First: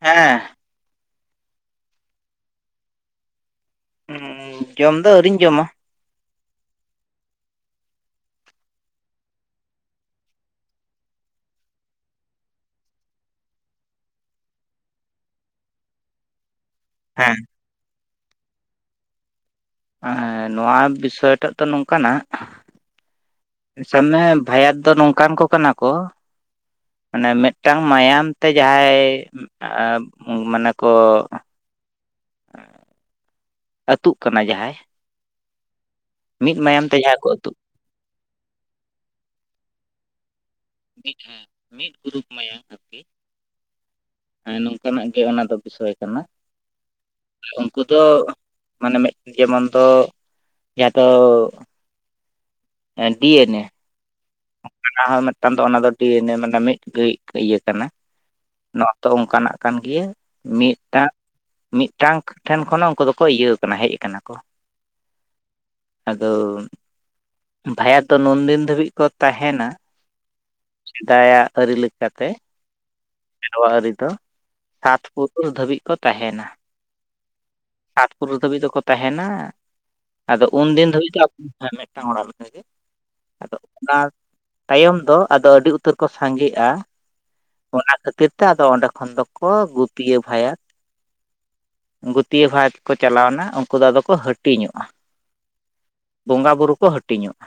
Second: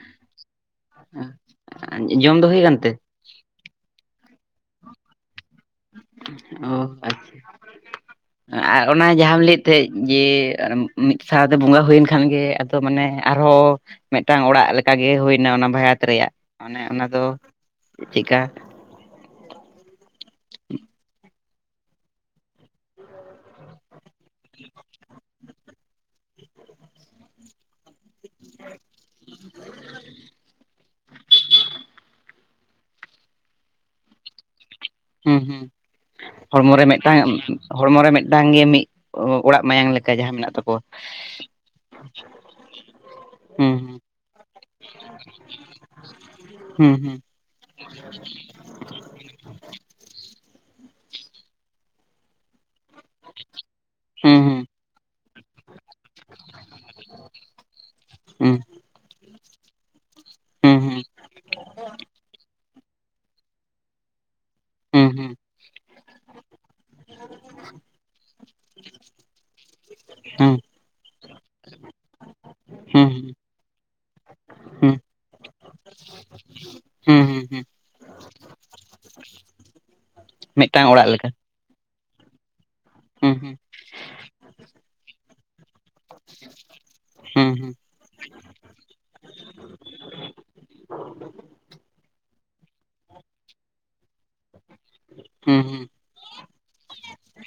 ᱦᱮᱸ ᱡᱚᱢ ᱫᱚ ᱦᱩᱭ ᱠᱟᱱᱛᱮ ᱡᱚᱢ ᱫᱚ ᱟᱹᱣᱨᱤᱧ ᱡᱚᱢᱟ ᱚ ᱟᱪᱪᱷᱟ ᱟᱨ ᱚᱱᱟ ᱡᱟᱦᱟᱢ ᱞᱟᱹᱭᱮᱫ ᱛᱟᱦᱮᱸᱫ ᱡᱮ ᱢᱤᱫ ᱥᱟᱶᱛᱮ ᱵᱚᱸᱜᱟ ᱦᱩᱭᱮᱱ ᱠᱷᱟᱱ ᱜᱮ ᱛᱚ ᱢᱟᱱᱮ ᱟᱨᱦᱚᱸ ᱢᱤᱫᱴᱟᱝ ᱚᱲᱟᱜ ᱞᱮᱠᱟ ᱜᱮ ᱦᱩᱭᱱᱟ ᱚᱱᱟ ᱵᱷᱟᱭᱟᱛ ᱨᱮᱭᱟᱜ ᱟᱱᱮ ᱚᱱᱟ ᱫᱚ ᱪᱮᱫᱠᱟ ᱦᱮ ᱱᱚᱣᱟ ᱵᱤᱥᱚᱭ ᱴᱟᱜ ᱫᱚ ᱱᱚᱝᱠᱟᱱᱟ ᱢᱟᱱᱮ ᱵᱷᱟᱭᱟᱫ ᱫᱚ ᱱᱚᱝᱠᱟᱱ ᱠᱚ ᱠᱟᱱᱟ ᱠᱚ ᱢᱟᱱᱮ ᱢᱤᱫᱴᱟᱝ ᱢᱟᱭᱟᱢ ᱛᱮ ᱡᱟᱦᱟᱸᱭ ᱢᱟᱱᱮ ᱠᱚ ᱟᱹᱛᱩᱜ ᱠᱟᱱᱟ ᱡᱟᱦᱟᱸᱭ ᱦᱩᱸ ᱦᱩᱸ ᱢᱤᱫ ᱦᱚᱲᱢᱚ ᱢᱟᱭᱟᱢ ᱨᱮ ᱢᱤᱫᱴᱟᱝ ᱦᱚᱲᱢᱚ ᱨᱮ ᱢᱤᱫᱴᱟᱝ ᱜᱮ ᱢᱤᱫ ᱚᱲᱟᱜ ᱢᱟᱭᱟᱝ ᱞᱮᱠᱟ ᱡᱟᱦᱟᱸ ᱢᱮᱱᱟᱜ ᱛᱟᱠᱚᱣᱟ ᱮᱱᱠᱷᱟᱱ ᱢᱤᱫ ᱜᱩᱨᱩᱩᱯ ᱢᱟᱭᱟᱝ ᱦᱟᱴᱤᱧ ᱦᱩᱸ ᱦᱮ ᱱᱚᱝᱠᱟᱱᱟᱜ ᱜᱮ ᱚᱱᱟ ᱫᱚ ᱵᱤᱥᱚᱭ ᱠᱟᱱᱟ ᱦᱩᱸ ᱩᱱᱠᱩ ᱫᱚ ᱢᱟᱱᱮ ᱢᱤᱫ ᱡᱮᱢᱚᱱ ᱫᱚ ᱡᱟᱦᱟᱸ ᱫᱚ ᱮ ᱰᱤᱮᱱᱮ ᱦᱩᱸ ᱦᱩᱸ ᱦᱚᱸ ᱢᱤᱫᱴᱟᱝ ᱫᱚ ᱚᱱᱟ ᱫᱚ ᱰᱤᱮᱱᱮ ᱢᱟᱱᱮ ᱢᱤᱫ ᱜᱤ ᱤᱭᱟᱹ ᱠᱟᱱᱟ ᱦᱩᱸ ᱱᱚᱣᱟᱛᱚ ᱚᱱᱠᱟᱱᱟᱜ ᱠᱟᱱ ᱜᱮᱭᱟ ᱦᱩᱸ ᱦᱩᱸ ᱢᱤᱫᱴᱟᱝ ᱢᱤᱫᱴᱟᱝ ᱴᱷᱮᱱ ᱠᱷᱚᱱ ᱟᱠᱠᱩ ᱫᱚᱠᱚ ᱤᱭᱟᱹ ᱠᱟᱱᱟ ᱦᱮᱡ ᱟᱠᱟᱱᱟ ᱠᱚ ᱦᱩᱸ ᱦᱩᱸ ᱟᱫᱚ ᱵᱷᱟᱭᱟᱛ ᱫᱚ ᱱᱩᱱᱫᱤᱱ ᱫᱷᱟᱹᱵᱤᱡ ᱠᱚ ᱛᱟᱦᱮᱱᱟ ᱦᱩᱸ ᱥᱮᱫᱟᱭᱟᱜ ᱟᱹᱨᱤ ᱞᱮᱠᱟᱛᱮ ᱦᱩᱸ ᱥᱮᱨᱣᱟ ᱟᱹᱨᱤ ᱫᱚ ᱦᱩᱸ ᱥᱟᱛ ᱯᱩᱨ ᱫᱷᱟᱹᱵᱤᱡ ᱠᱚ ᱛᱟᱦᱮᱱᱟ᱾ ᱦᱩᱸ-ᱦᱩᱸ ᱥᱟᱛ ᱯᱩᱨᱟᱹ ᱫᱷᱟᱹᱵᱤᱡ ᱫᱚᱠᱚ ᱛᱟᱦᱮᱱᱟ ᱟᱫᱚ ᱢᱤᱫᱴᱟᱝ ᱩᱱᱫᱤᱱ ᱚᱲᱟᱜ ᱫᱷᱟᱹᱵᱤᱡ ᱫᱚ ᱞᱮᱠᱟ ᱦᱮᱸ ᱢᱤᱫᱴᱟᱝ ᱚᱲᱟᱜ ᱞᱮᱠᱟᱜ ᱜᱮ ᱦᱩᱸ ᱦᱩᱸ ᱟᱫᱚ ᱚᱱᱟ ᱛᱟᱭᱚᱢ ᱫᱚ ᱟᱫᱚ ᱟᱹᱰᱤ ᱩᱛᱟᱹᱨ ᱠᱚ ᱥᱟᱸᱜᱮᱜᱼᱟ ᱦᱩᱸ ᱾ᱚᱱᱟ ᱠᱷᱟᱹᱛᱤᱨ ᱛᱮ ᱟᱫᱚ ᱚᱸᱰᱮ ᱠᱷᱚᱱ ᱫᱚᱠᱚ ᱜᱩᱯᱤᱭᱟᱹ ᱵᱷᱟᱭᱟ ᱯᱤᱭᱟᱹ ᱵᱷᱟᱛ ᱠᱚ ᱪᱟᱞᱟᱣ ᱮᱱᱟ ᱩᱱᱠᱩ ᱫᱚ ᱟᱫᱚ ᱠᱚ ᱦᱟᱹᱴᱤᱧᱚᱜᱼᱟ᱾ ᱦᱩᱸ-ᱦᱩᱸ ᱵᱚᱸᱜᱟ ᱵᱩᱨᱩ ᱠᱚ ᱦᱟᱹᱴᱤᱧᱚᱜᱼᱟ᱾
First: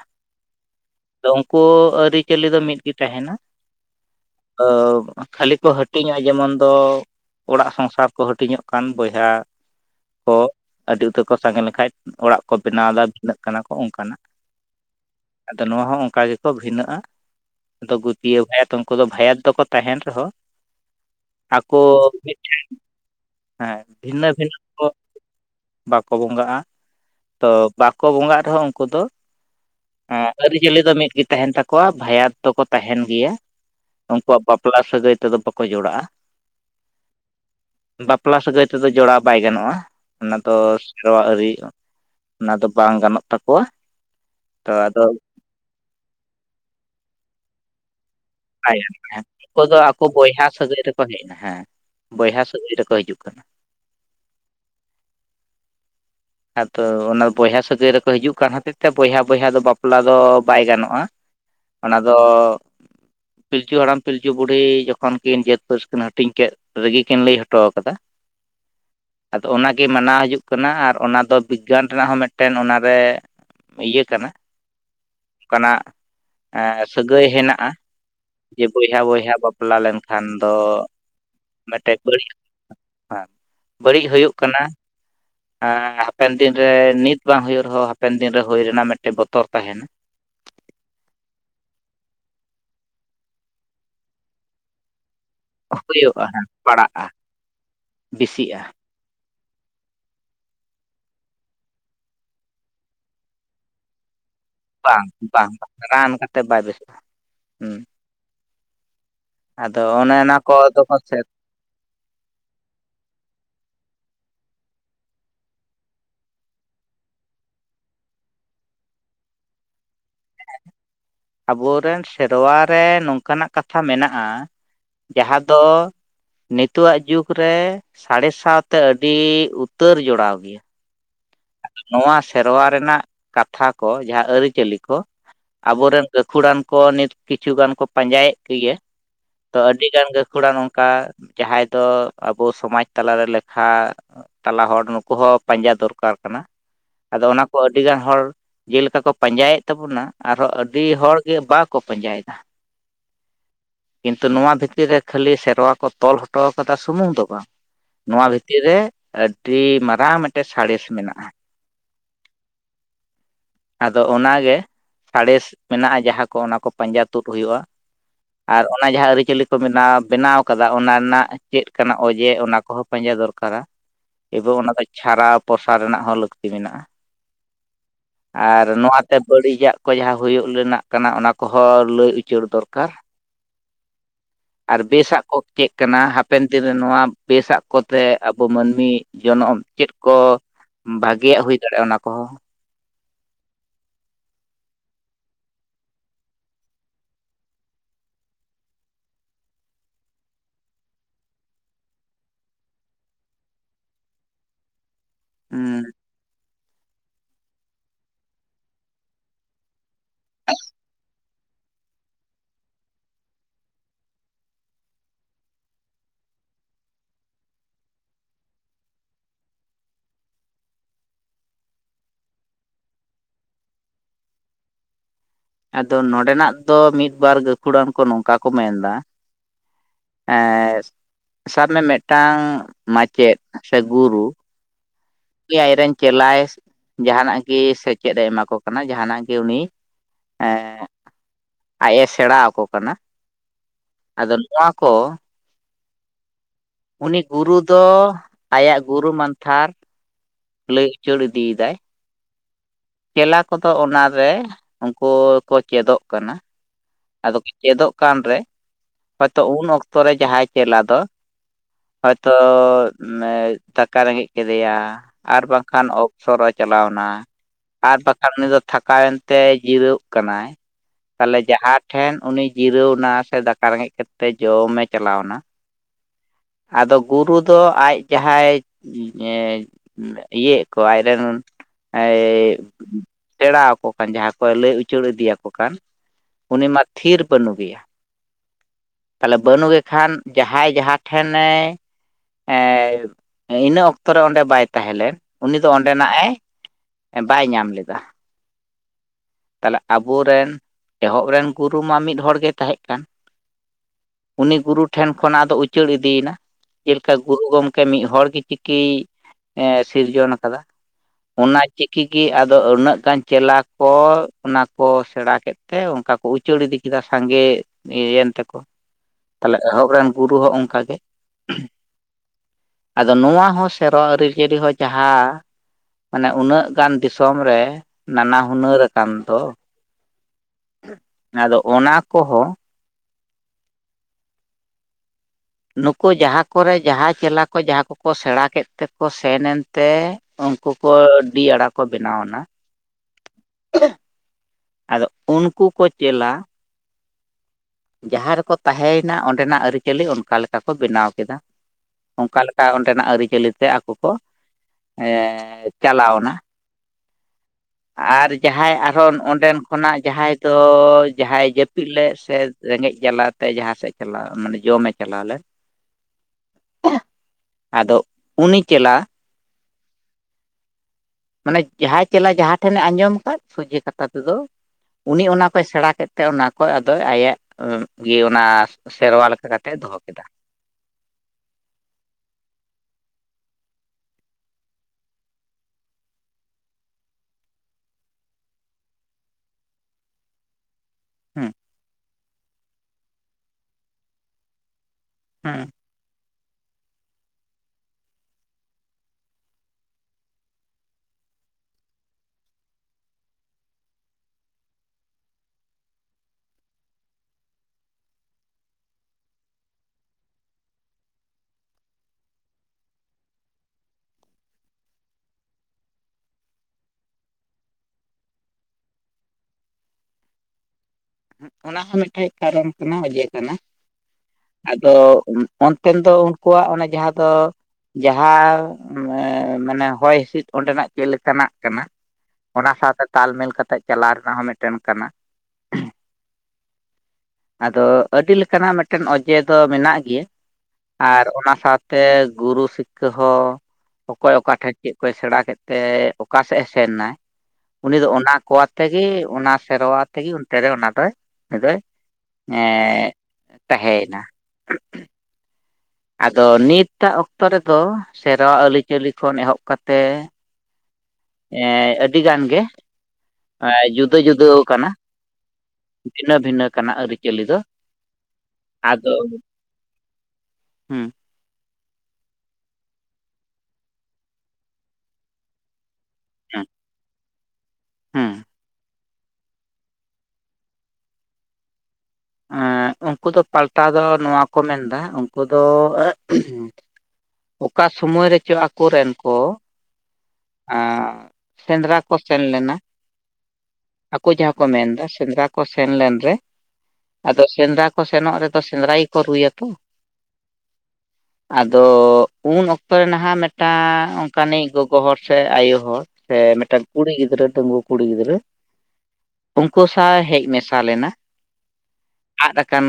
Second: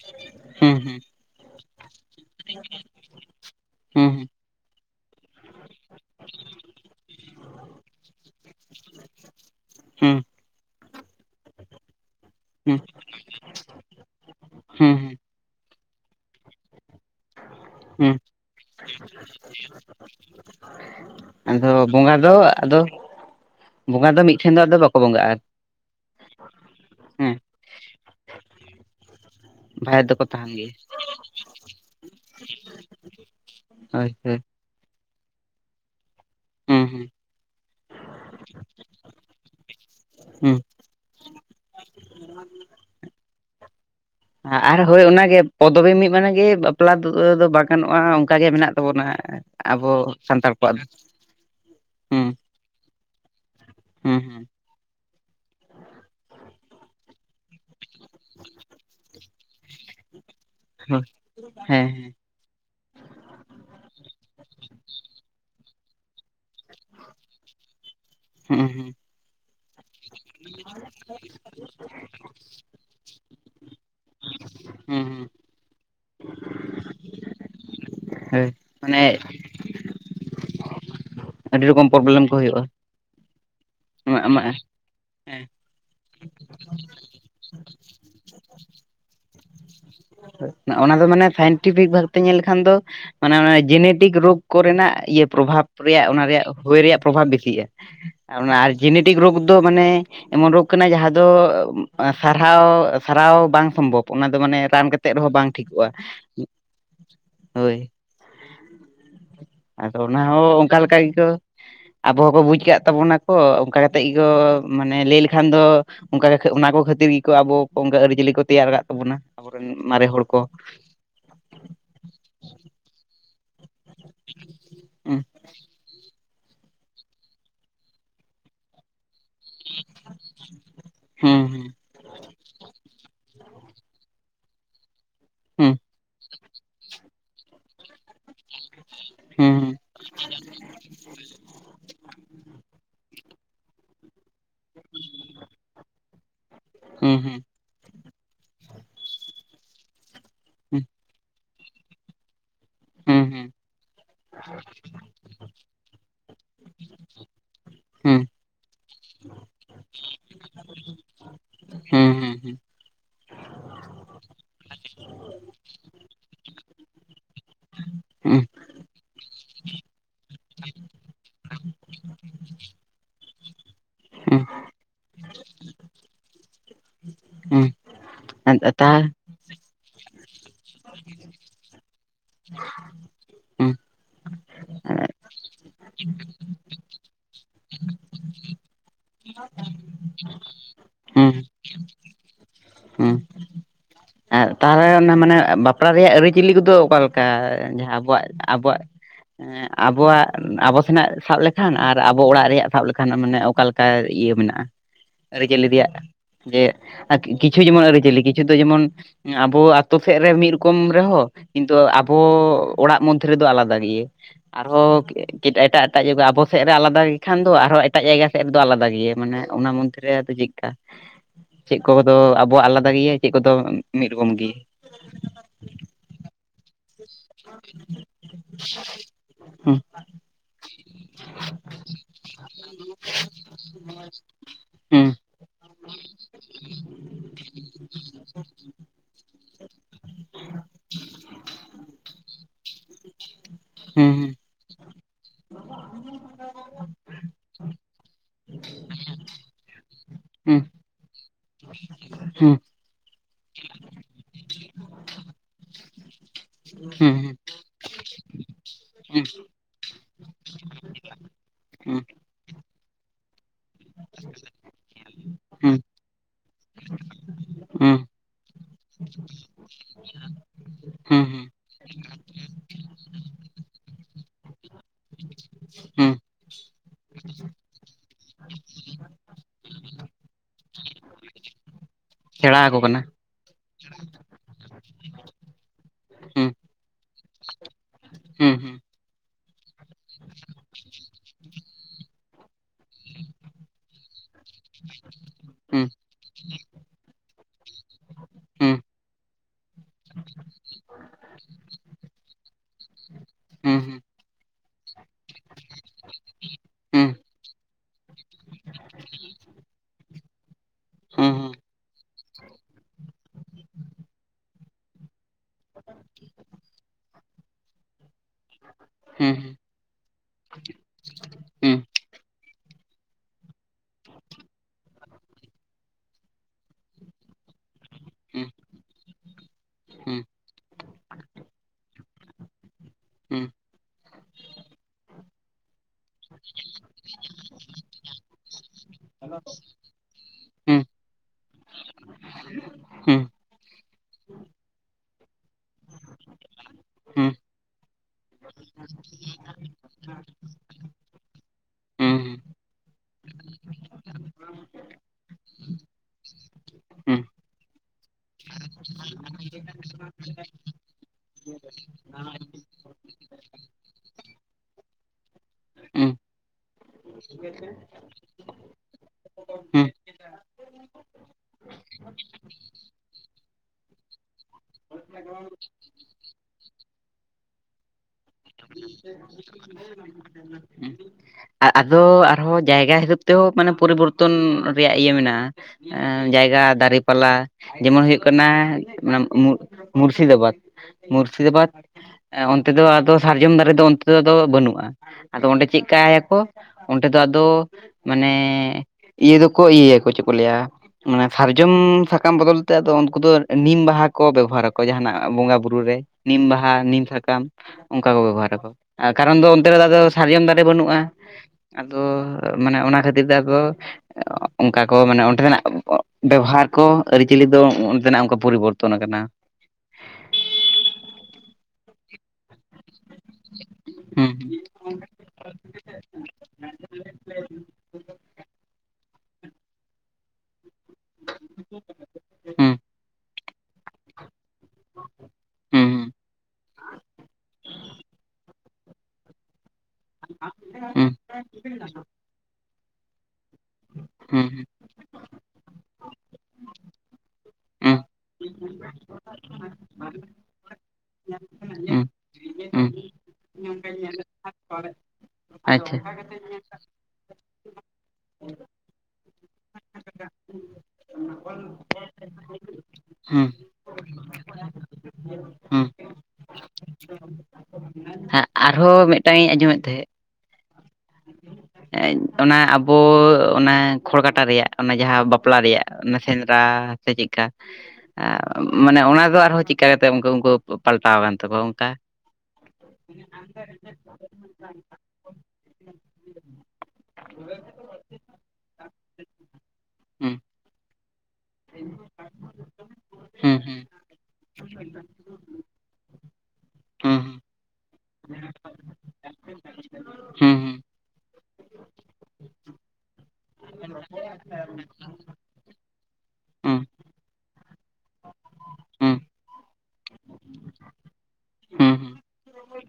ᱦᱩᱸ-ᱦᱩᱸ ᱩᱱᱠᱩ ᱟᱹᱨᱤᱪᱟᱹᱞᱤ ᱫᱚ ᱢᱤᱫ ᱜᱮ ᱛᱟᱦᱮᱱᱟ᱾ ᱦᱩᱸ ᱦᱩᱸ ᱦᱩᱸ ᱠᱷᱟᱹᱞᱤ ᱠᱚ ᱦᱟᱹᱴᱤᱧᱚᱜ-ᱟ ᱡᱮᱢᱚᱱ ᱫᱚ ᱚᱲᱟᱜ ᱥᱚᱝᱥᱟᱨ ᱠᱚ ᱦᱟᱹᱴᱤᱧᱚᱜ ᱠᱟᱱ ᱵᱚᱭᱦᱟ ᱦᱩᱸ ᱠᱚ ᱟᱹᱰᱤ ᱩᱛᱟᱹᱨ ᱠᱚ ᱥᱟᱸᱜᱮ ᱞᱮᱠᱷᱟᱡ ᱚᱲᱟᱜ ᱠᱚ ᱦᱩᱸ ᱵᱮᱱᱟᱣ ᱮᱫᱟ ᱵᱷᱤᱱᱟᱹᱜ ᱠᱟᱱᱟ ᱠᱚ ᱚᱱᱠᱟᱱᱟᱜ ᱦᱩᱸ ᱦᱩᱸ ᱟᱫᱚ ᱱᱚᱣᱟ ᱦᱚᱸ ᱚᱱᱠᱟ ᱜᱮᱠᱚ ᱵᱷᱤᱱᱟᱹᱜᱼᱟ᱾ ᱪᱮᱫ ᱟᱫᱚ ᱦᱚᱸ ᱜᱩᱛᱤᱭᱟᱹ ᱵᱷᱟᱭᱟᱛ ᱩᱱᱠᱩ ᱵᱟᱝ ᱫᱚ ᱵᱷᱟᱭᱟᱛ ᱟᱸᱡᱚᱢᱚᱜ ᱫᱚᱠᱚ ᱛᱟᱦᱮᱱ ᱠᱟᱱᱟ ᱨᱮᱦᱚᱸ ᱦᱩᱸ ᱟᱫᱚ ᱵᱚᱸᱜᱟ ᱫᱚ ᱟᱫᱚ ᱦᱮᱸ ᱵᱚᱸᱜᱟ ᱫᱚ ᱢᱤᱫ ᱴᱷᱮᱱ ᱵᱷᱤᱱᱟᱹ-ᱵᱷᱤᱱᱟᱹ ᱫᱚ ᱟᱫᱚ ᱠᱚ ᱵᱟᱠᱚ ᱵᱚᱸᱜᱟᱜᱼᱟ ᱵᱟᱠᱚ ᱵᱚᱸᱜᱟᱜᱼᱟ᱾ ᱦᱮᱸ ᱛᱚ ᱵᱟᱠᱚ ᱵᱚᱸᱜᱟᱜ ᱨᱮᱦᱚᱸ ᱩᱱᱠᱩ ᱫᱚ ᱵᱷᱟᱭᱟᱨ ᱫᱚᱠᱚ ᱛᱟᱦᱮᱱ ᱜᱮᱭᱟ ᱟᱹᱨᱤᱪᱟᱹᱞᱤ ᱫᱚ ᱢᱤᱫ ᱜᱮ ᱛᱟᱦᱮᱱ ᱛᱟᱠᱚᱣᱟ ᱵᱷᱟᱭᱟᱫ ᱫᱚᱠᱚ ᱛᱟᱦᱮᱱ ᱜᱮᱭᱟ ᱦᱳᱭ ᱦᱳᱭ ᱩᱱᱠᱩᱣᱟᱜ ᱵᱟᱯᱞᱟ ᱵᱟᱯᱞᱟ ᱥᱟᱹᱜᱟᱹᱭ ᱛᱮᱫᱚ ᱵᱟᱠᱚ ᱡᱚᱲᱟᱜᱼᱟ ᱦᱩᱸ ᱦᱩᱸ ᱵᱟᱯᱞᱟ ᱥᱟᱹᱜᱟᱹᱭ ᱛᱮᱫᱚ ᱡᱚᱲᱟᱣ ᱵᱟᱭ ᱜᱟᱱᱚᱜᱼᱟ ᱚᱱᱟ ᱫᱚ ᱦᱩᱸ ᱥᱮᱨᱣᱟ ᱟᱹᱨᱤ ᱚᱱᱟ ᱫᱚ ᱵᱟᱝ ᱜᱟᱱᱚᱜ ᱛᱟᱠᱚᱣᱟ ᱟᱨ ᱦᱚᱭ ᱚᱱᱟᱜᱮ ᱯᱚᱫᱚᱵᱤ ᱢᱤᱫ ᱢᱟᱱᱮ ᱜᱮ ᱵᱟᱯᱞᱟ ᱫᱚ ᱵᱟᱝ ᱜᱟᱱᱚᱜᱼᱟ ᱚᱱᱠᱟᱜᱮ ᱢᱮᱱᱟᱜ ᱛᱟᱵᱚᱱᱟ ᱟᱵᱚ ᱥᱟᱱᱛᱟᱲ ᱠᱚᱣᱟᱜ ᱫᱚ ᱵᱚᱭᱦᱟ ᱥᱟᱹᱜᱟᱹᱭ ᱨᱮᱠᱚ ᱦᱤᱡᱩᱜ ᱠᱟᱱᱟ᱾ ᱦᱩᱸ-ᱦᱩᱸ ᱟᱫᱚ ᱚᱱᱟ ᱵᱚᱭᱦᱟ ᱥᱟᱹᱜᱟᱹᱭ ᱨᱮᱠᱚ ᱦᱤᱡᱩᱜ ᱠᱟᱱ ᱦᱚᱛᱮᱫ ᱛᱮ ᱵᱚᱭᱦᱟ- ᱵᱚᱭᱦᱟ ᱫᱚ ᱵᱟ ᱵᱟᱯᱞᱟ ᱫᱚ ᱵᱟᱭ ᱜᱟᱱᱚᱜᱼᱟ ᱦᱩᱸ ᱦᱮᱸ ᱚᱱᱟ ᱦᱮᱸ ᱫᱚ ᱯᱤᱞᱪᱩ ᱦᱟᱲᱟᱢ-ᱯᱤᱞᱪᱩ ᱵᱩᱲᱦᱤ ᱡᱚᱠᱷᱚᱱ ᱠᱤᱱ ᱡᱟᱹᱛ ᱯᱟᱹᱨᱤᱥ ᱠᱤᱱ ᱦᱟᱹᱴᱤᱧ ᱠᱮᱫ ᱨᱮᱜᱮ ᱠᱤᱱ ᱞᱟᱹᱭ ᱦᱚᱴᱚ ᱟᱠᱟᱫᱟ᱾ ᱦᱩᱸ ᱟᱫᱚ ᱚᱱᱟᱜᱮ ᱢᱟᱱᱟᱣ ᱦᱤᱡᱩᱜ ᱠᱟᱱᱟ ᱟᱨ ᱚᱱᱟ ᱫᱚ ᱵᱤᱜᱽᱜᱟᱱ ᱨᱮᱱᱟᱜ ᱦᱚᱸ ᱢᱤᱫᱴᱮᱱ ᱚᱱᱟᱨᱮ ᱤᱭᱟᱹ ᱠᱟᱱᱟ ᱦᱩᱸ-ᱦᱩᱸ ᱚᱱᱠᱟᱱᱟᱜ ᱥᱟᱹᱜᱟᱹᱭ ᱦᱮᱱᱟᱜᱼᱟ ᱦᱳᱭ ᱡᱮ ᱢᱟᱱᱮ ᱵᱚᱭᱦᱟ-ᱵᱚᱭᱦᱟ ᱵᱟᱯᱞᱟ ᱞᱮᱱᱠᱷᱟᱱ ᱫᱚ ᱟᱹᱰᱤ ᱨᱚᱠᱚᱢ ᱯᱨᱚᱵᱽᱞᱮᱢ ᱠᱚ ᱦᱩᱭᱩᱜᱼᱟ᱾ ᱵᱟᱹᱲᱤᱡ ᱦᱩᱭᱩᱜ ᱟᱢᱟᱜ ᱠᱟᱱᱟ᱾ ᱦᱮᱸ᱾ ᱦᱟᱯᱮᱱ ᱫᱤᱱ ᱨᱮ ᱱᱤᱛ ᱵᱟᱝ ᱦᱩᱭᱩᱜ ᱨᱮᱦᱚᱸ ᱦᱟᱯᱮᱱ ᱫᱤᱱ ᱨᱮ ᱦᱩᱭ ᱨᱮᱱᱟᱜ ᱢᱤᱫᱴᱮᱱ ᱵᱚᱛᱚᱨ ᱛᱟᱦᱮᱱᱟ᱾ ᱚᱱᱟ ᱫᱚ ᱢᱟᱱᱮ ᱥᱟᱭᱮᱱᱴᱤᱯᱷᱤᱠ ᱵᱷᱟᱵᱛᱮ ᱧᱮᱞ ᱞᱮᱠᱷᱟᱱ ᱫᱚ ᱢᱟᱱᱮ ᱡᱮᱱᱮᱴᱤᱠ ᱨᱚᱜᱽ ᱠᱚ ᱨᱮᱱᱟᱜ ᱤᱭᱟᱹ ᱯᱨᱚᱵᱷᱟᱵᱽ ᱨᱮᱭᱟᱜ ᱚᱱᱟ ᱨᱮᱭᱟᱜ ᱦᱚᱭ ᱨᱮᱭᱟᱜ ᱯᱨᱚᱵᱷᱟᱵᱽ ᱵᱮᱥᱤᱜᱼᱟ ᱚᱱᱟ ᱟᱨ ᱡᱮᱱᱮᱴᱤᱠ ᱨᱚᱜᱽ ᱫᱚ ᱢᱟᱱᱮ ᱮᱢᱚᱱ ᱨᱳᱜᱽ ᱠᱟᱱᱟ ᱡᱟᱦᱟᱸ ᱫᱚ ᱥᱟᱨᱦᱟᱣ, ᱥᱟᱨᱦᱟᱣ ᱵᱟᱝ ᱥᱚᱢᱵᱷᱚᱵ ᱚᱱᱟ ᱫᱚ ᱢᱟᱱᱮ ᱨᱟᱱ ᱠᱟᱛᱮ ᱨᱮᱦᱚᱸ ᱵᱟᱝ ᱵᱟᱝ-ᱵᱟᱝ ᱴᱷᱤᱠᱚᱜᱼᱟ ᱨᱟᱱ ᱠᱟᱛᱮᱫ ᱵᱟᱭ ᱵᱮᱥᱚᱜᱼᱟ ᱦᱩᱸ ᱦᱳᱭ ᱟᱫᱚ ᱚᱱᱟ ᱦᱚᱸ ᱚᱱᱠᱟ ᱞᱮᱠᱟ ᱜᱮᱠᱚ ᱟᱵᱚ ᱦᱚᱸᱠᱚ ᱵᱩᱡᱽ ᱠᱟᱜ ᱛᱟᱵᱚᱱᱟ ᱠᱚ ᱚᱱᱠᱟ ᱠᱟᱛᱮᱫ ᱜᱮᱠᱚ ᱢᱟᱱᱮ ᱞᱟᱹᱭ ᱞᱮᱠᱷᱟᱱ ᱫᱚ ᱚᱱᱠᱟ ᱚᱱᱟ ᱠᱚ ᱠᱷᱟᱹᱛᱤᱨ ᱜᱮᱠᱚ ᱟᱵᱚ ᱚᱱᱠᱟ ᱟᱹᱨᱤᱪᱟᱹᱞᱤ ᱠᱚ ᱛᱮᱭᱟᱨ ᱟᱠᱟᱜ ᱛᱟᱵᱚᱱᱟ ᱟᱵᱚᱨᱮᱱ ᱢᱟᱨᱮ ᱦᱚᱲ ᱠᱚ ᱟᱵᱚᱨᱮᱱ ᱥᱮᱨᱣᱟ ᱨᱮ ᱱᱚᱝᱠᱟᱱᱟᱜ ᱠᱟᱛᱷᱟ ᱢᱮᱱᱟᱜᱼᱟ ᱦᱩᱸ ᱡᱟᱦᱟᱸ ᱫᱚ ᱱᱤᱛᱚᱜᱟᱜ ᱡᱩᱜᱽ ᱨᱮ ᱥᱟᱬᱮᱥ ᱥᱟᱶᱛᱮ ᱟᱹᱰᱤ ᱩᱛᱟᱹᱨ ᱡᱚᱲᱟᱣ ᱜᱮᱭᱟ ᱦᱩᱸ-ᱦᱩᱸ ᱱᱚᱣᱟ ᱥᱮᱨᱣᱟ ᱨᱮᱱᱟᱜ ᱠᱟᱛᱷᱟ ᱠᱚ ᱡᱟᱦᱟᱸ ᱟᱹᱨᱤᱪᱟᱹᱞᱤ ᱠᱚ ᱦᱩᱸ ᱟᱵᱚᱨᱮᱱ ᱜᱟᱹᱠᱷᱩᱲᱟᱱ ᱠᱚ ᱱᱤᱛ ᱠᱤᱪᱷᱩᱩᱜᱟᱱ ᱠᱚ ᱯᱟᱸᱡᱟᱭᱮᱫ ᱠᱚᱜᱮᱭᱟ ᱦᱩᱸ ᱛᱚ ᱟᱹᱰᱤᱜᱟᱱ ᱜᱟᱹᱠᱷᱩᱲᱟᱱ ᱱᱚᱝᱠᱟ ᱡᱟᱦᱟᱸᱭ ᱫᱚ ᱟᱵᱚ ᱥᱚᱢᱟᱡᱽ ᱛᱟᱞᱟᱨᱮ ᱞᱮᱠᱷᱟ ᱛᱟᱞᱟ ᱦᱚᱲ ᱱᱩᱠᱩ ᱦᱚᱸ ᱯᱟᱸᱡᱟ ᱫᱚᱨᱠᱟᱨ ᱦᱩᱸ ᱟᱫᱚ ᱚᱱᱟ ᱠᱚ ᱟᱹᱰᱤᱜᱟᱱ ᱦᱚᱲ ᱡᱮᱞᱮᱠᱟ ᱠᱚ ᱯᱟᱸᱡᱟᱭᱮᱫ ᱛᱟᱵᱚᱱᱟ ᱟᱨᱦᱚᱸ ᱦᱩᱸ ᱟᱹᱰᱤ ᱦᱚᱲᱜᱮ ᱵᱟᱠᱚ ᱯᱟᱸᱡᱟᱭᱮᱫ-ᱟ ᱦᱩᱸ ᱦᱩᱸ ᱠᱤᱱᱛᱩ ᱱᱚᱣᱟ ᱵᱷᱤᱛᱨᱤ ᱨᱮ ᱠᱷᱟᱹᱞᱤ ᱥᱮᱨᱣᱟ ᱠᱚ ᱛᱚᱞ ᱦᱚᱴᱚ ᱠᱟᱫᱟ ᱥᱩᱢᱩᱝ ᱫᱚ ᱵᱟᱝ ᱦᱩᱸ ᱦᱩᱸ ᱱᱚᱣᱟ ᱵᱷᱤᱛᱤᱨ ᱨᱮ ᱟᱹᱰᱤ ᱢᱟᱨᱟᱝ ᱢᱤᱫᱴᱮᱱ ᱥᱟᱬᱮᱥ ᱢᱮᱱᱟᱜᱼᱟ ᱦᱩᱸ ᱦᱩᱸ ᱟᱫᱚ ᱚᱱᱟᱜ ᱜᱮ ᱥᱟᱬᱮᱥ ᱢᱮᱱᱟᱜᱼᱟ ᱡᱟᱦᱟᱸ ᱠᱚ ᱚᱱᱟ ᱠᱚ ᱯᱟᱸᱡᱟ ᱛᱩᱫ ᱦᱩᱭᱩᱜᱼᱟ ᱦᱩᱸ ᱦᱩᱸ ᱟᱨ ᱚᱱᱟ ᱡᱟᱦᱟᱸ ᱟᱹᱨᱤᱪᱟᱹᱞᱤ ᱠᱚ ᱵᱮᱱᱟᱣ ᱵᱮᱱᱟᱣ ᱠᱟᱫᱟ ᱚᱱᱟ ᱨᱮᱱᱟᱜ ᱪᱮᱫ ᱠᱟᱱᱟ ᱚᱡᱮ ᱚᱱᱟ ᱠᱚᱦᱚᱸ ᱯᱟᱸᱡᱟ ᱫᱚᱨᱠᱟᱨᱟ ᱦᱩᱸ ᱮᱵᱚᱝ ᱚᱱᱟ ᱫᱚ ᱪᱷᱟᱨᱟ ᱵᱷᱚᱥᱟ ᱨᱮᱱᱟᱜ ᱦᱚᱸ ᱞᱟᱹᱠᱛᱤ ᱢᱮᱱᱟᱜᱼᱟ ᱦᱩᱸ ᱟᱨ ᱱᱚᱣᱟᱛᱮ ᱵᱟᱹᱲᱤᱡᱟᱜ ᱠᱚ ᱡᱟᱦᱟᱸ ᱦᱩᱭᱩᱜ ᱨᱮᱱᱟᱜ ᱠᱟᱱᱟ ᱚᱱᱟ ᱠᱚᱦᱚᱸ ᱞᱟᱹᱭ ᱩᱪᱟᱹᱲ ᱫᱚᱨᱠᱟᱨ ᱦᱩ ᱟᱨ ᱵᱮᱥᱟᱜ ᱠᱚ ᱪᱮᱫ ᱠᱟᱱᱟ ᱦᱟᱯᱮᱱ ᱫᱤᱱᱨᱮ ᱱᱚᱣᱟ ᱵᱮᱥᱟᱜ ᱠᱚᱛᱮ ᱟᱵᱚ ᱢᱟᱹᱱᱢᱤ ᱡᱚᱱᱚᱜ ᱪᱮᱫ ᱠᱚ ᱦᱩᱸ ᱵᱷᱟᱜᱮᱭᱟᱜ ᱦᱩᱭ ᱫᱟᱲᱮᱭᱟᱜᱼᱟ ᱚᱱᱟ ᱠᱚᱦᱚᱸ ᱦᱩᱸ ᱟᱨ ᱛᱟᱦᱞᱮ ᱦᱮᱸ ᱢᱟᱱᱮ ᱵᱟᱯᱞᱟ ᱨᱮᱭᱟᱜ ᱟᱹᱨᱤᱪᱟᱹᱞᱤ ᱠᱚᱫᱚ ᱚᱠᱟᱞᱮᱠᱟ ᱡᱟᱦᱟᱸ ᱟᱵᱚᱣᱟᱜ ᱟᱵᱚᱣᱟᱜ ᱦᱮᱸ ᱟᱵᱚᱣᱟᱜ ᱟᱵᱚ ᱥᱮᱱᱟᱜ ᱥᱟᱵ ᱞᱮᱠᱷᱟᱱ ᱟᱨ ᱟᱵᱚ ᱚᱲᱟᱜ ᱨᱮᱭᱟᱜ ᱥᱟᱵ ᱞᱮᱠᱷᱟᱱ ᱢᱟᱱᱮ ᱚᱠᱟᱞᱮᱠᱟ ᱤᱭᱟᱹ ᱢᱮᱱᱟᱜᱼᱟ [inaudible] ᱟᱹᱨᱤᱪᱟᱹᱞᱤ ᱨᱮᱭᱟᱜ ᱡᱮ ᱠᱤᱪᱷᱩ ᱡᱮᱢᱚᱱ ᱟᱹᱨᱤᱪᱟᱹᱞᱤ ᱠᱤᱪᱷᱩ ᱫᱚ ᱡᱮᱢᱚᱱ ᱟᱵᱚ ᱛᱚᱯᱷᱮᱫ ᱨᱮ ᱢᱤᱫ ᱨᱚᱠᱚᱢ ᱨᱮᱦᱚᱸ ᱠᱤᱱᱛᱩ ᱟᱵᱚ ᱚᱲᱟᱜ ᱢᱚᱫᱽᱫᱷᱮ ᱨᱮᱫᱚ ᱟᱞᱟᱫᱟ ᱜᱮ ᱟᱨᱦᱚᱸ ᱮᱴᱟᱜ ᱮᱴᱟᱜ ᱡᱟᱭᱜᱟ ᱟᱵᱚ ᱥᱮᱫ ᱨᱮ ᱟᱞᱟᱫᱟ ᱜᱮᱠᱷᱟᱱ ᱫᱚ ᱟᱨᱦᱚᱸ ᱮᱴᱟᱜ ᱡᱟᱭᱜᱟ ᱥᱮᱫ ᱫᱚ ᱟᱞᱟᱫᱟ ᱜᱮ ᱢᱟᱱᱮ ᱚᱱᱟ ᱢᱚᱫᱽᱫᱷᱮ ᱨᱮᱫᱚ ᱪᱮᱫᱠᱟ ᱪᱮᱫ ᱠᱚᱫᱚ ᱟᱵᱚᱣᱟᱜ ᱟᱞᱟᱫᱟ ᱜᱮᱭᱟ ᱪᱮᱫ ᱠᱚᱫᱚ ᱢᱤᱫ ᱨᱚᱠᱚᱢ ᱜᱮ ᱟᱫᱚ ᱱᱚᱰᱮᱱᱟᱜ ᱫᱚ ᱢᱤᱫ ᱵᱟᱨ ᱜᱟᱹᱠᱷᱩᱲᱟᱱ ᱠᱚ ᱱᱚᱝᱠᱟ ᱠᱚ ᱢᱮᱱᱫᱟ ᱦᱚᱸ ᱮᱸ ᱥᱟᱵ ᱢᱮ ᱢᱤᱫᱴᱟᱝ ᱢᱟᱪᱮᱫ ᱥᱮ ᱜᱩᱨᱩ ᱦᱩᱸ ᱥᱮ ᱟᱡ ᱨᱮᱱ ᱪᱮᱞᱟᱭ ᱡᱟᱦᱟᱱᱟᱜ ᱜᱮ ᱥᱮᱪᱮᱫ ᱮᱢᱟ ᱠᱚ ᱠᱟᱱᱟ ᱡᱟᱦᱟᱱᱟᱜ ᱜᱮ ᱩᱱᱤ ᱟᱡ ᱮ ᱥᱮᱬᱟ ᱟᱠᱚ ᱠᱟᱱᱟ ᱟᱫᱚ ᱱᱚᱣᱟ ᱠᱚ [unintelligible] ᱩᱱᱤ ᱜᱩᱨᱩ ᱫᱚ ᱟᱭᱟᱜ ᱜᱩᱨᱩ ᱢᱟᱱᱛᱷᱟᱨ ᱞᱟᱹᱭ ᱩᱪᱟᱹᱲ ᱤᱫᱤᱭᱮᱫᱟᱭ ᱦᱩᱸ ᱠᱮᱞᱟ ᱠᱚᱫᱚ ᱚᱱᱟᱨᱮ ᱩᱱᱠᱩ ᱠᱚ ᱪᱮᱫᱚᱜ ᱠᱟᱱᱟ᱾ ᱦᱮᱸ ᱟᱫᱚ ᱪᱮᱫᱚᱜ ᱠᱟᱱ ᱨᱮ ᱦᱚᱭᱛᱚ ᱩᱱ ᱚᱠᱛᱚ ᱨᱮ ᱡᱟᱦᱟᱸᱭ ᱪᱮᱞᱟ ᱫᱚ ᱦᱚᱭᱛᱚ ᱫᱟᱠᱟ ᱨᱮᱸᱜᱮᱡ ᱠᱮᱫᱮᱭᱟ ᱟᱨ ᱵᱟᱝᱠᱷᱟᱱ ᱚᱯᱥᱚᱨᱮ ᱪᱟᱞᱟᱣᱱᱟ ᱟᱨ ᱵᱟᱝᱠᱷᱟᱱ ᱛᱷᱟᱠᱟᱣᱮᱱᱛᱮ ᱡᱤᱨᱟᱹᱜ ᱠᱟᱱᱟᱭ ᱛᱟᱦᱚᱞᱮ ᱡᱟᱦᱟᱸ ᱴᱷᱮᱱ ᱩᱱᱤ ᱡᱤᱨᱟᱹᱣ ᱮᱱᱟ ᱥᱮ ᱫᱟᱠᱟ ᱨᱮᱸᱜᱮᱡ ᱠᱤᱫᱤᱛᱮ ᱡᱚᱢᱮ ᱪᱟᱞᱟᱣ ᱮᱱᱟ ᱟᱫᱚ ᱜᱩᱨᱩ ᱫᱚ ᱟᱡ ᱡᱟᱦᱟᱸᱭ ᱤᱭᱟ. ᱭᱮᱫ ᱠᱩᱣᱟᱭ ᱥᱮᱬᱟ ᱟᱠᱚ ᱠᱟᱱᱟ ᱥᱮᱬᱟᱸᱣ ᱟᱠᱚ ᱠᱟᱱ ᱡᱟᱦᱟᱸ ᱠᱚᱭ ᱞᱟᱹᱭ ᱩᱪᱟᱹᱲ ᱤᱫᱤᱭᱟᱠᱚ ᱠᱟᱱ ᱩᱱᱤ ᱢᱟ ᱛᱷᱤᱨ ᱵᱟᱹᱱᱩᱜᱮᱭᱟ ᱛᱟᱦᱚᱞᱮ ᱵᱟᱹᱱᱩᱜᱮ ᱠᱷᱟᱱ ᱡᱟᱦᱟᱸᱭ ᱡᱟᱦᱟᱸ ᱴᱷᱮᱱᱮ ᱮᱸ ᱤᱱᱟᱹ ᱚᱠᱛᱚ ᱨᱮ ᱚᱸᱰᱮ ᱵᱟᱭ ᱛᱟᱦᱮᱸ ᱞᱮᱱ, ᱩᱱᱤ ᱫᱚ ᱚᱸᱰᱮᱱᱟᱜ ᱮ ᱵᱟᱭ ᱧᱟᱢ ᱞᱮᱫᱟ᱾ ᱦᱩᱸ ᱛᱟᱦᱚᱞᱮ ᱟᱵᱚᱨᱮᱱ ᱮᱦᱚᱵ ᱨᱮᱱ ᱜᱩᱨᱩ ᱢᱟ ᱢᱤᱫ ᱦᱚᱲ ᱜᱮ ᱛᱟᱦᱮᱸ ᱠᱟᱱᱟ ᱦᱩᱸ ᱦᱩᱸ ᱩᱱᱤ ᱜᱩᱨᱩ ᱴᱷᱮᱱ ᱠᱷᱚᱱᱟᱜ ᱟᱫᱚ ᱩᱪᱟᱹᱲ ᱤᱫᱤᱭᱮᱱᱟ ᱡᱮᱞᱮᱠᱟ ᱜᱩᱨᱩ ᱜᱚᱢᱠᱮ ᱢᱤᱫ ᱦᱚᱲᱜ ᱜᱮ ᱪᱤᱠᱤ ᱥᱤᱨᱡᱚᱱ ᱟᱠᱟᱫᱟ ᱚᱱᱟ ᱪᱤᱠᱤ ᱜᱮ ᱟᱫᱚ ᱩᱱᱟᱹᱜ ᱜᱟᱱ ᱪᱮᱞᱟ ᱠᱚ ᱚᱱᱟ ᱠᱚ ᱥᱮᱬᱟ ᱠᱮᱫ ᱛᱮ ᱚᱱᱠᱟ ᱠᱚ ᱩᱪᱟᱹᱲ ᱤᱫᱤ ᱠᱮᱫᱟ ᱥᱟᱸᱜᱮ ᱮᱱ ᱛᱮᱠᱚ ᱛᱟᱦᱚᱞᱮ ᱮᱦᱚᱵ ᱨᱮᱱ ᱜᱩᱨᱩ ᱦᱚᱸ ᱚᱱᱠᱟᱜᱮ ᱟᱫᱚ ᱱᱚᱣᱟ ᱦᱚᱸ ᱥᱮᱨᱣᱟ ᱟᱹᱨᱤᱪᱟᱹᱞᱤ ᱦᱚᱸ ᱡᱟᱦᱟᱸ ᱢᱟᱱᱮ ᱩᱱᱟᱹᱜ ᱜᱟᱱ ᱫᱤᱥᱚᱢ ᱨᱮ ᱱᱟᱱᱟ ᱦᱩᱱᱟᱹᱨ ᱠᱷᱟᱱ ᱫᱚ ᱟᱫᱚ ᱚᱱᱟ ᱠᱚᱦᱚᱸ ᱱᱩᱠᱩ ᱡᱟᱦᱟᱸ ᱠᱚᱨᱮ ᱡᱟᱦᱟᱸ ᱪᱮᱞᱟ ᱠᱚ ᱡᱟᱦᱟᱸ ᱠᱚᱠᱚ ᱥᱮᱬᱟ ᱠᱮᱫ ᱛᱮᱠᱚ ᱥᱮᱱᱮᱱ ᱛᱮ ᱩᱱᱠᱩ ᱠᱚ ᱰᱤ ᱟᱲᱟ ᱠᱚ ᱵᱮᱱᱟᱣᱱᱟ ᱟᱫᱚ ᱩᱱᱠᱩ ᱠᱚ ᱪᱮᱞᱟ ᱡᱟᱦᱟᱸ ᱨᱮᱠᱚ ᱛᱟᱦᱮᱸᱭᱮᱱᱟ ᱚᱸᱰᱮᱱᱟᱜ ᱟᱹᱨᱤᱪᱟᱹᱞᱤ ᱚᱱᱠᱟ ᱚᱱᱠᱟ ᱞᱮᱠᱟ ᱠᱚ ᱵᱮᱱᱟᱣ ᱠᱮᱫᱟ ᱚᱱᱠᱟ ᱞᱮᱠᱟ ᱚᱸᱰᱮᱱᱟᱜ ᱟᱹᱨᱤᱪᱟᱹᱞᱤ ᱛᱮ ᱟᱠᱚ ᱠᱚ ᱮᱸᱪᱟᱞᱟᱣᱱᱟ ᱟᱨ ᱡᱟᱦᱟᱸᱭ ᱟᱨᱦᱚᱸ ᱚᱸᱰᱮᱱ ᱠᱷᱚᱱᱟᱜ ᱡᱟᱦᱟᱸᱭ ᱡᱟᱦᱟᱸᱭ ᱡᱟᱹᱯᱤᱫ ᱞᱮᱫ ᱥᱮ ᱨᱮᱸᱜᱮᱡ ᱡᱟᱞᱟ [unintelligible] ᱡᱟᱦᱟᱸ ᱥᱮᱫ ᱪᱟᱞᱟᱣ ᱢᱟᱱᱮ ᱡᱚᱢᱮ ᱪᱟᱞᱟᱣ ᱞᱮᱱ ᱦᱩᱸ ᱟᱫᱚ ᱩᱱᱤ ᱪᱮᱞᱟ ᱦᱩᱸ ᱢᱟᱱᱮ ᱡᱟᱦᱟᱸᱭ ᱪᱮᱞᱟ ᱡᱟᱦᱟᱸ ᱴᱷᱮᱱᱮ ᱟᱸᱡᱚᱢ ᱟᱠᱟᱫ ᱥᱚᱡᱷᱮ ᱠᱟᱛᱷᱟ ᱛᱮᱫᱚ ᱩᱱᱤ ᱚᱱᱟ ᱠᱚᱭ ᱥᱮᱬᱟ ᱠᱮᱫᱛᱮ ᱚᱱᱟ ᱠᱚ ᱟᱫᱚ ᱟᱭᱟᱜ ᱜᱮ ᱚᱱᱟ ᱥᱮᱨᱣᱟ ᱞᱮᱠᱟ ᱠᱟᱛᱮᱜ ᱮ ᱫᱚᱦᱚ ᱠᱮᱫᱟ ᱦᱮᱸ ᱟᱫᱚ ᱟᱨᱦᱚᱸ ᱡᱟᱭᱜᱟ ᱦᱤᱥᱟᱹᱵ ᱛᱮᱦᱚᱸ ᱢᱟᱱᱮ ᱯᱚᱨᱤᱵᱚᱨᱛᱚᱱ ᱨᱮᱭᱟᱜ ᱤᱭᱟᱹ ᱢᱮᱱᱟᱜᱼᱟ ᱮ ᱡᱟᱭᱜᱟ ᱫᱟᱨᱤᱯᱟᱞᱟ ᱡᱮᱢᱚᱱ ᱦᱩᱭᱩᱜ ᱠᱟᱱᱟ ᱢᱩᱨᱥᱤᱫᱟᱵᱟᱫ ᱢᱩᱨᱥᱤᱫᱟᱵᱟᱫᱽ ᱚᱱᱛᱮ ᱫᱚ ᱟᱫᱚ ᱥᱟᱨᱡᱚᱢ ᱫᱟᱨᱮ ᱫᱚ ᱚᱱᱛᱮᱫᱚ ᱵᱟᱹᱱᱩᱜᱼᱟ ᱟᱫᱚ ᱚᱸᱰᱮ ᱪᱮᱫ ᱪᱤᱠᱟᱭᱟᱠᱚ ᱚᱸᱰᱮ ᱫᱚ ᱟᱫᱚ ᱢᱟᱱᱮ ᱤᱭᱟᱹ ᱫᱚᱠᱚ ᱤᱭᱟᱹᱭᱟᱠᱚ ᱪᱮᱫ ᱠᱚ ᱞᱟᱹᱭᱟ ᱢᱟᱱᱮ ᱥᱟᱨᱡᱚᱢ ᱥᱟᱠᱟᱢ ᱵᱚᱫᱚᱞᱛᱮ ᱟᱫᱚ ᱩᱱᱠᱩ ᱫᱚ ᱱᱤᱢ ᱵᱟᱦᱟ ᱠᱚ ᱵᱮᱵᱚᱦᱟᱨᱟᱠᱚ ᱡᱟᱦᱟᱱᱟᱜ ᱵᱚᱸᱜᱟ ᱵᱩᱨᱩ ᱨᱮ ᱱᱤᱢ ᱵᱟᱦᱟ ᱱᱤᱢ ᱥᱟᱠᱟᱢ ᱚᱱᱠᱟ ᱠᱚ ᱵᱮᱵᱚᱦᱟᱨᱟ ᱠᱚ ᱟᱨ ᱠᱟᱨᱚᱱ ᱫᱚ ᱚᱱᱛᱮ ᱨᱮ ᱫᱚ ᱥᱟᱨᱡᱚᱢ ᱫᱟᱨᱮ ᱵᱟᱹᱱᱩᱜᱼᱟ ᱟᱫᱚ ᱢᱟᱱᱮ ᱚᱱᱟ ᱠᱷᱟᱹᱛᱤᱨ ᱛᱮ ᱟᱫᱚ ᱚᱱᱠᱟ ᱠᱚ ᱢᱟᱱᱮ ᱚᱸᱰᱮᱱᱟᱜ ᱵᱮᱵᱚᱦᱟᱨ ᱠᱚ ᱟᱹᱨᱤᱪᱟᱹᱞᱤ ᱫᱚ ᱚᱸᱰᱮᱱᱟᱜ ᱚᱱᱠᱟ ᱯᱚᱨᱤᱵᱚᱨᱛᱚᱱ ᱟᱠᱟᱱᱟ ᱚᱱᱟ ᱦᱚᱸ ᱢᱤᱫᱴᱮᱡ ᱠᱟᱨᱚᱱ ᱠᱟᱱᱟ ᱚᱡᱮ ᱠᱟᱱᱟ ᱦᱩᱸ ᱟᱫᱚ ᱛᱚ ᱚᱱᱛᱮᱱ ᱫᱚ ᱩᱱᱠᱩᱣᱟᱜ ᱚᱱᱮ ᱡᱟᱦᱟᱸ ᱫᱚ ᱡᱟᱦᱟᱸ ᱢᱟᱱᱮ ᱦᱚᱭ ᱦᱤᱸᱥᱤᱫ ᱚᱸᱰᱮᱱᱟᱜ ᱪᱮᱫ ᱞᱮᱠᱟᱱᱟᱜ ᱠᱟᱱᱟ ᱚᱱᱟ ᱦᱩᱸ ᱥᱟᱶᱛᱮ ᱛᱟᱞᱢᱮᱞ ᱠᱟᱛᱮ ᱪᱟᱞᱟᱣ ᱨᱮᱱᱟᱜ ᱦᱚᱸ ᱢᱤᱫᱴᱮᱱ ᱠᱟᱱᱟ ᱦᱩᱸ ᱟᱫᱚ ᱟᱹᱰᱤ ᱞᱮᱠᱟᱱᱟᱜ ᱢᱤᱫᱴᱮᱱ ᱚᱡᱮ ᱫᱚ ᱢᱮᱱᱟᱜ ᱜᱮᱭᱟ ᱦᱩᱸ ᱦᱩᱸ ᱟᱨ ᱚᱱᱟ ᱥᱟᱶᱛᱮ ᱜᱩᱨᱩ ᱥᱤᱠᱠᱟᱹ ᱦᱚᱸ ᱚᱠᱚᱭ ᱦᱩᱸ ᱦᱩᱸ ᱚᱠᱟᱴᱷᱮᱱ ᱪᱮᱫ ᱠᱚᱭ ᱥᱮᱬᱟ ᱠᱮᱫ ᱛᱮ ᱚᱠᱟ ᱥᱮᱫ ᱮ ᱥᱮᱱ ᱮᱱᱟᱭ ᱩᱱᱤ ᱦᱩᱸ ᱫᱚ ᱚᱱᱟ ᱠᱚᱣᱟ ᱛᱮᱜᱮ ᱚᱱᱟ ᱥᱮᱨᱣᱟ ᱛᱮᱜᱮ ᱚᱱᱟᱫᱚ ᱟᱫᱚᱭ ᱦᱩᱸ ᱦᱩᱸ ᱮᱸ ᱛᱟᱦᱮᱸᱭᱮᱱᱟ ᱟᱪᱪᱷᱟ ᱟᱫᱚ ᱱᱤᱛᱟᱜ ᱚᱠᱛᱚ ᱨᱮᱫᱚ ᱥᱮᱨᱣᱟ ᱟᱹᱨᱤᱪᱟᱹᱞᱤ ᱠᱷᱚᱱ ᱮᱦᱚᱵ ᱠᱟᱛᱮ ᱮᱸ ᱟᱹᱰᱤ ᱜᱟᱱ ᱜᱮ ᱦᱩᱸ ᱡᱩᱫᱟᱹ ᱡᱩᱫᱟᱹ ᱠᱟᱱᱟ ᱦᱚᱸ ᱵᱷᱤᱱᱟᱹ ᱵᱷᱤᱱᱟᱹ ᱠᱟᱱᱟ ᱟᱹᱨᱤᱪᱟᱹᱞᱤ ᱫᱚ᱾ ᱟᱨᱦᱚᱸ ᱢᱤᱜᱴᱟᱝ ᱤᱧ ᱟᱸᱡᱚᱢᱮᱫ ᱛᱟᱦᱮᱸᱜ᱾ ᱦᱩᱸ ᱚᱱᱟ ᱟᱵᱚ ᱚᱱᱟ ᱠᱷᱚᱲᱠᱟᱴᱟ ᱨᱮᱭᱟᱜ ᱚᱱᱟ ᱡᱟᱦᱟᱸ ᱵᱟᱯᱞᱟ ᱨᱮᱭᱟᱜ ᱾ ᱚᱱᱟ ᱥᱮᱸᱫᱽᱨᱟ ᱥᱮ ᱪᱮᱜᱠᱟ ᱢᱟᱱᱮ ᱚᱱᱟ ᱫᱚ ᱟᱨᱦᱚᱸ ᱪᱮ ᱠᱟ ᱠᱟᱛᱮ ᱩᱝᱠᱩ ᱩᱝᱠᱩ ᱯᱟᱞᱴᱟᱣ ᱠᱟᱱ ᱛᱟᱠᱚᱣᱟ ᱚᱝᱠᱟ᱾ ᱮᱸ ᱩᱝᱠᱩ ᱫᱚ ᱯᱟᱞᱴᱟᱣ ᱫᱚ ᱱᱚᱣᱟ ᱠᱚ ᱢᱮᱱᱫᱟ ᱩᱝᱠᱩ ᱫᱚ ᱚᱠᱟ ᱥᱚᱢᱚᱭ ᱨᱮ ᱪᱚ ᱟᱠᱚᱨᱮᱱ ᱠᱚ ᱦᱩᱸ ᱟᱸ ᱥᱮᱸᱫᱽᱨᱟ ᱠᱚ ᱥᱮᱱ ᱞᱮᱱᱟ᱾ ᱦᱩᱸ ᱦᱩᱸ ᱟᱠᱚ ᱡᱟᱦᱟᱸ ᱠᱚ ᱢᱮᱱᱫᱟ ᱥᱮᱸᱫᱽᱨᱟ ᱠᱚ ᱥᱮᱱ ᱞᱮᱱ ᱨᱮ ᱦᱩᱸ ᱟᱫᱚ ᱥᱮᱸᱫᱽᱨᱟ ᱠᱚ ᱥᱮᱱᱚᱜ ᱨᱮᱫᱚ ᱥᱮᱸᱫᱽᱨ ᱜᱮᱠᱚ ᱨᱩᱭᱟᱛᱚ ᱟᱫᱚ ᱩᱱ ᱚᱠᱛᱚ ᱨᱮ ᱱᱟᱦᱟᱜ ᱢᱮᱫᱴᱟ ᱚᱝᱠᱟᱱᱤᱡ ᱜᱚᱜᱚ ᱦᱚᱲ ᱥᱮ ᱟᱭᱳ ᱦᱚᱲ᱾ ᱥᱮ ᱢᱤᱫᱴᱟᱝ ᱠᱩᱲᱤ ᱜᱤᱫᱽᱨᱟᱹ ᱰᱟᱺᱜᱩᱣᱟᱹ ᱠᱩᱲᱤ ᱜᱤᱫᱽᱨᱟᱹ ᱩᱝᱠᱩ ᱥᱟᱶ ᱦᱮᱡ ᱢᱮᱥᱟ ᱞᱮᱱᱟ᱾ ᱦᱩᱸ ᱟᱫ ᱟᱠᱟᱱ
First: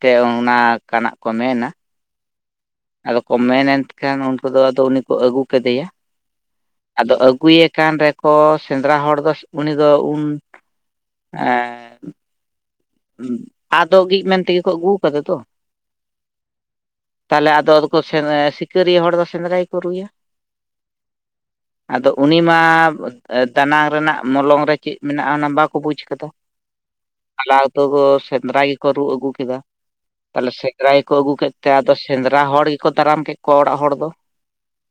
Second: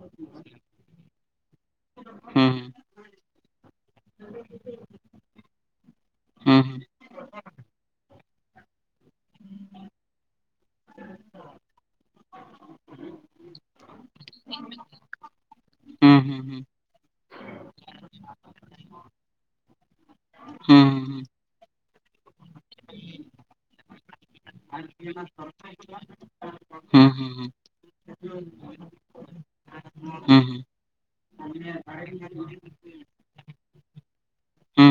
ᱛᱮ ᱚᱱᱟ ᱠᱟᱱᱟᱜ ᱠᱚ ᱢᱮᱱᱟ᱾ ᱟᱫᱚ ᱠᱚ ᱢᱮᱱᱮᱛ ᱠᱷᱟᱱ ᱩᱝᱠᱩ ᱫᱚ ᱟᱫᱚ ᱩᱱᱤ ᱠᱚ ᱟᱹᱜᱩ ᱠᱮᱫᱮᱭᱟ᱾ ᱟᱫᱚ ᱟᱹᱜᱩᱭᱮ ᱠᱟᱱ ᱨᱮᱠᱚ ᱥᱮᱸᱫᱽᱨᱟ ᱦᱚᱲ ᱫᱚ ᱩᱱᱤ ᱫᱚ ᱩᱱ ᱮᱸ [inaudible] ᱟᱫᱚᱜᱤᱡ ᱢᱮᱱ ᱛᱮᱜᱮ ᱠᱚ ᱟᱹᱜᱩᱣ ᱠᱟᱫᱟ ᱫᱚ᱾ ᱦᱩᱸ ᱦᱩᱸ ᱦᱩᱸ ᱛᱟᱞᱮ ᱟᱫᱚ ᱟᱫᱚᱠᱚ ᱥᱮᱸ ᱥᱤᱠᱟᱹᱨᱤᱭᱟᱹ ᱦᱚᱲ ᱫᱚ ᱥᱮᱸᱫᱽᱨᱟᱭ ᱜᱮᱠᱚ ᱨᱩᱭᱟ᱾ ᱦᱩᱸ ᱦᱩᱸ ᱦᱩᱸ ᱟᱫᱚ ᱩᱱᱤ ᱢᱟ ᱫᱟᱱᱟᱝ ᱨᱮᱱᱟᱜ ᱢᱚᱞᱚᱝ ᱨᱮ ᱪᱮᱜ ᱢᱮᱱᱟᱜᱼᱟ ᱚᱱᱟ ᱵᱟᱠᱚ ᱵᱩᱡ ᱠᱟᱫᱟ᱾ ᱦᱩᱸ ᱦᱩᱸ ᱦᱩᱸ ᱞᱟ ᱩᱛᱩ ᱠᱚ ᱥᱮᱸᱫᱽᱨᱟ ᱜᱮᱠᱚ ᱨᱩ ᱟᱹᱜᱩ ᱠᱮᱫᱟ᱾ ᱛᱟᱦᱞᱮ ᱥᱮᱸᱫᱽᱨᱟ ᱜᱮᱠᱚ ᱟᱹᱜᱩ ᱠᱮᱫ ᱛᱮ ᱟᱫᱚ ᱥᱮᱸᱫᱽᱨᱟ ᱦᱚᱲ ᱜᱮᱠᱚ ᱫᱟᱨᱟᱢ ᱠᱮᱜ ᱠᱚᱣᱟ ᱚᱲᱟᱜ ᱦᱚᱲ ᱫᱚ᱾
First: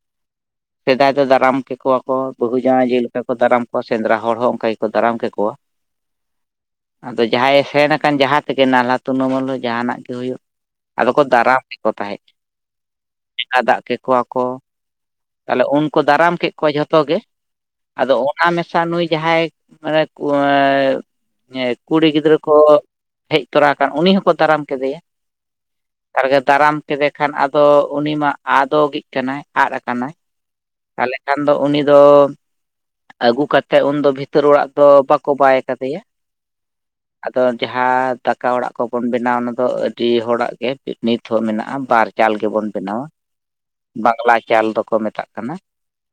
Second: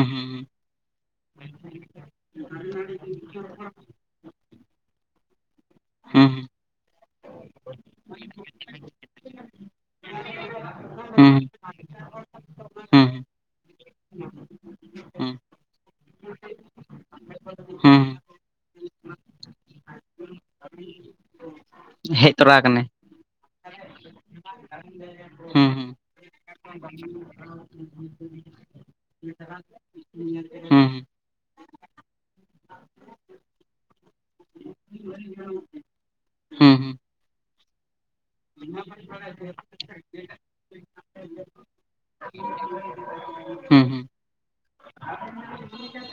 [unintelligible] ᱥᱮᱫᱟᱭ ᱫᱚ ᱫᱟᱨᱟᱢ ᱠᱮᱠᱚᱣᱟ ᱠᱚ ᱵᱟᱹᱦᱩ ᱡᱟᱶᱟᱭ ᱡᱮᱞᱮᱠᱟ ᱠᱚ ᱫᱟᱨᱟᱢ ᱠᱚᱣᱟ ᱥᱮᱸᱫᱽᱨᱟ ᱦᱚᱲ ᱦᱚᱸ ᱚᱝᱠᱟ ᱜᱮᱠᱚ ᱫᱟᱨᱟᱢ ᱠᱮᱠᱚᱣᱟ᱾ ᱦᱩᱸ ᱟᱫᱚ ᱡᱟᱦᱟᱸᱭᱮ ᱥᱮᱱ ᱠᱟᱱ ᱡᱟᱦᱟᱸ ᱛᱮᱜᱮ ᱱᱟᱞᱦᱟ ᱛᱩᱱᱟᱹᱢᱩᱞ ᱦᱚᱸ ᱡᱟᱦᱟᱱᱟᱜ ᱜᱮ ᱦᱩᱭᱩᱜ ᱾ ᱟᱫᱚ ᱠᱚ ᱫᱟᱨᱟᱢ ᱠᱮᱠᱚ ᱛᱟᱦᱮᱸᱫ ᱦᱩᱸ ᱪᱮᱠᱟ ᱫᱟᱜ ᱠᱮᱠᱚᱣᱟ ᱠᱚ᱾ ᱛᱟᱞᱮ ᱩᱱᱠᱩ ᱫᱟᱨᱟᱢ ᱠᱮᱜ ᱠᱚᱣᱟ ᱡᱷᱚᱛᱚ ᱜᱮ᱾ ᱟᱫᱚ ᱦᱩᱸ ᱚᱱᱟ ᱢᱮᱥᱟ ᱱᱩᱭ ᱡᱟᱦᱟᱸᱭ ᱮᱸ ᱠᱩ ᱮᱸ ᱠᱩᱲᱤ ᱦᱮᱡ ᱜᱤᱫᱽᱨᱟᱹ ᱛᱚᱨᱟ ᱟᱠᱟᱱᱟᱭ ᱦᱮᱡ ᱛᱚᱨᱟ ᱟᱠᱟᱱ ᱩᱱᱤ ᱦᱚᱸᱠᱚ ᱫᱟᱨᱟᱢ ᱠᱮᱫᱮᱭᱟ᱾ ᱦᱩᱸ ᱦᱩᱸ ᱛᱟᱨᱜᱮ ᱫᱟᱨᱟᱢ ᱠᱮᱫᱮ ᱠᱷᱟᱱ ᱟᱫᱚ ᱩᱱᱤ ᱢᱟ ᱟᱫᱚᱜᱤᱜ ᱠᱟᱱᱟᱭ, ᱟᱫ ᱟᱠᱟᱱᱟᱭ᱾ ᱦᱩᱸ ᱛᱟᱦᱞᱮ ᱠᱷᱟᱱ ᱫᱚ ᱩᱱᱤ ᱫᱚ ᱟᱹᱜᱩ ᱠᱟᱛᱮᱜ ᱩᱱᱫᱚ ᱵᱷᱤᱛᱟᱹᱨ ᱚᱲᱟᱜ ᱫᱚ ᱵᱟᱠᱚ ᱵᱟᱭ ᱠᱟᱫᱮᱭᱟ᱾ ᱦᱩᱸ ᱦᱩᱸ ᱟᱫᱚ ᱡᱟᱦᱟᱸ ᱫᱟᱠ ᱠᱟ ᱚᱲᱟᱜ ᱠᱚᱵᱚᱱ ᱵᱮᱱᱟᱣᱟ ᱚᱱᱟ ᱫᱚ ᱟᱹᱰᱤ ᱦᱚᱲᱟᱜ ᱜᱮ ᱱᱤᱛ ᱦᱚᱸ ᱢᱮᱱᱟᱜᱼᱟ ᱵᱟᱨ ᱪᱟᱞ ᱜᱮᱵᱚᱱ ᱵᱮᱱᱟᱣᱟ᱾ ᱦᱩᱸ ᱦᱩᱸ ᱵᱟᱝᱞᱟ ᱪᱟᱞ ᱫᱚᱠᱚ ᱢᱮᱛᱟᱜ ᱠᱟᱱᱟ᱾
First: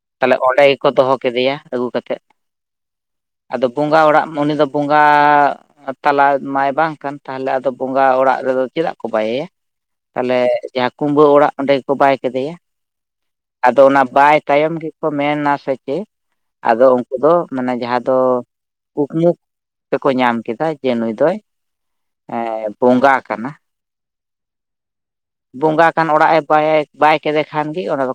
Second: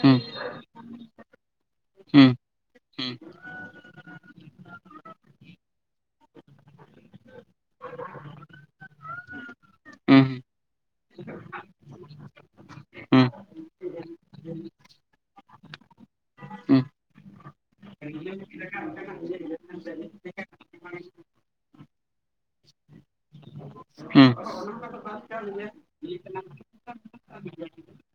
ᱦᱩᱸ ᱛᱟᱦᱞᱮ ᱚᱸᱰᱮ ᱜᱮᱠᱚ ᱫᱚᱦᱚ ᱠᱮᱫᱮᱭᱟ ᱟᱹᱜᱩ ᱠᱟᱛᱮᱜ ᱾ ᱦᱩᱸ ᱦᱩᱸ ᱟᱫᱚ ᱵᱚᱸᱜᱟ ᱚᱲᱟᱜ, ᱩᱱᱤ ᱫᱚ ᱵᱚᱸᱜᱟ ᱛᱟᱞᱟ ᱢᱟᱭ ᱵᱟᱝ ᱠᱟᱱ ᱛᱟᱦᱞᱮ ᱟᱫᱚ ᱵᱚᱸᱜᱟ ᱚᱲᱟᱜ ᱨᱮᱫᱚ ᱪᱮᱫᱟᱜ ᱠᱚ ᱵᱟᱭᱮᱭᱟ? ᱛᱟᱞᱮ ᱦᱩᱸ ᱡᱟᱦᱟᱸ ᱠᱩᱢᱵᱟᱹ ᱚᱲᱟᱜ ᱚᱸᱰᱮ ᱜᱮᱠᱚ ᱵᱟᱭ ᱠᱮᱫᱮᱭᱟ᱾ ᱦᱩᱸ ᱟᱫᱚ ᱚᱱᱟ ᱵᱟᱭ ᱛᱟᱭᱚᱢ ᱜᱮᱠᱚ ᱢᱮᱱᱟ ᱥᱮ ᱪᱮᱜ ᱟᱫᱚ ᱦᱩᱸ ᱩᱝᱠᱩ ᱫᱚ ᱾ ᱢᱟᱱᱮ ᱡᱟᱦᱟᱸ ᱫᱚ ᱠᱩᱠᱢᱩ ᱛᱮᱠᱚ ᱧᱟᱢ ᱠᱮᱫᱟ ᱡᱮ ᱱᱩᱭ ᱫᱚ ᱫᱚᱭ ᱵᱚᱸᱜᱟ ᱟᱠᱟᱱᱟ᱾ ᱦᱮᱸ ᱠᱷᱟᱱ ᱚᱲᱟᱜ ᱮ ᱵᱟᱭ ᱵᱟᱭ ᱠᱮᱫᱮ ᱠᱷᱟᱱ ᱜᱮ ᱚᱱᱟ ᱫᱚ᱾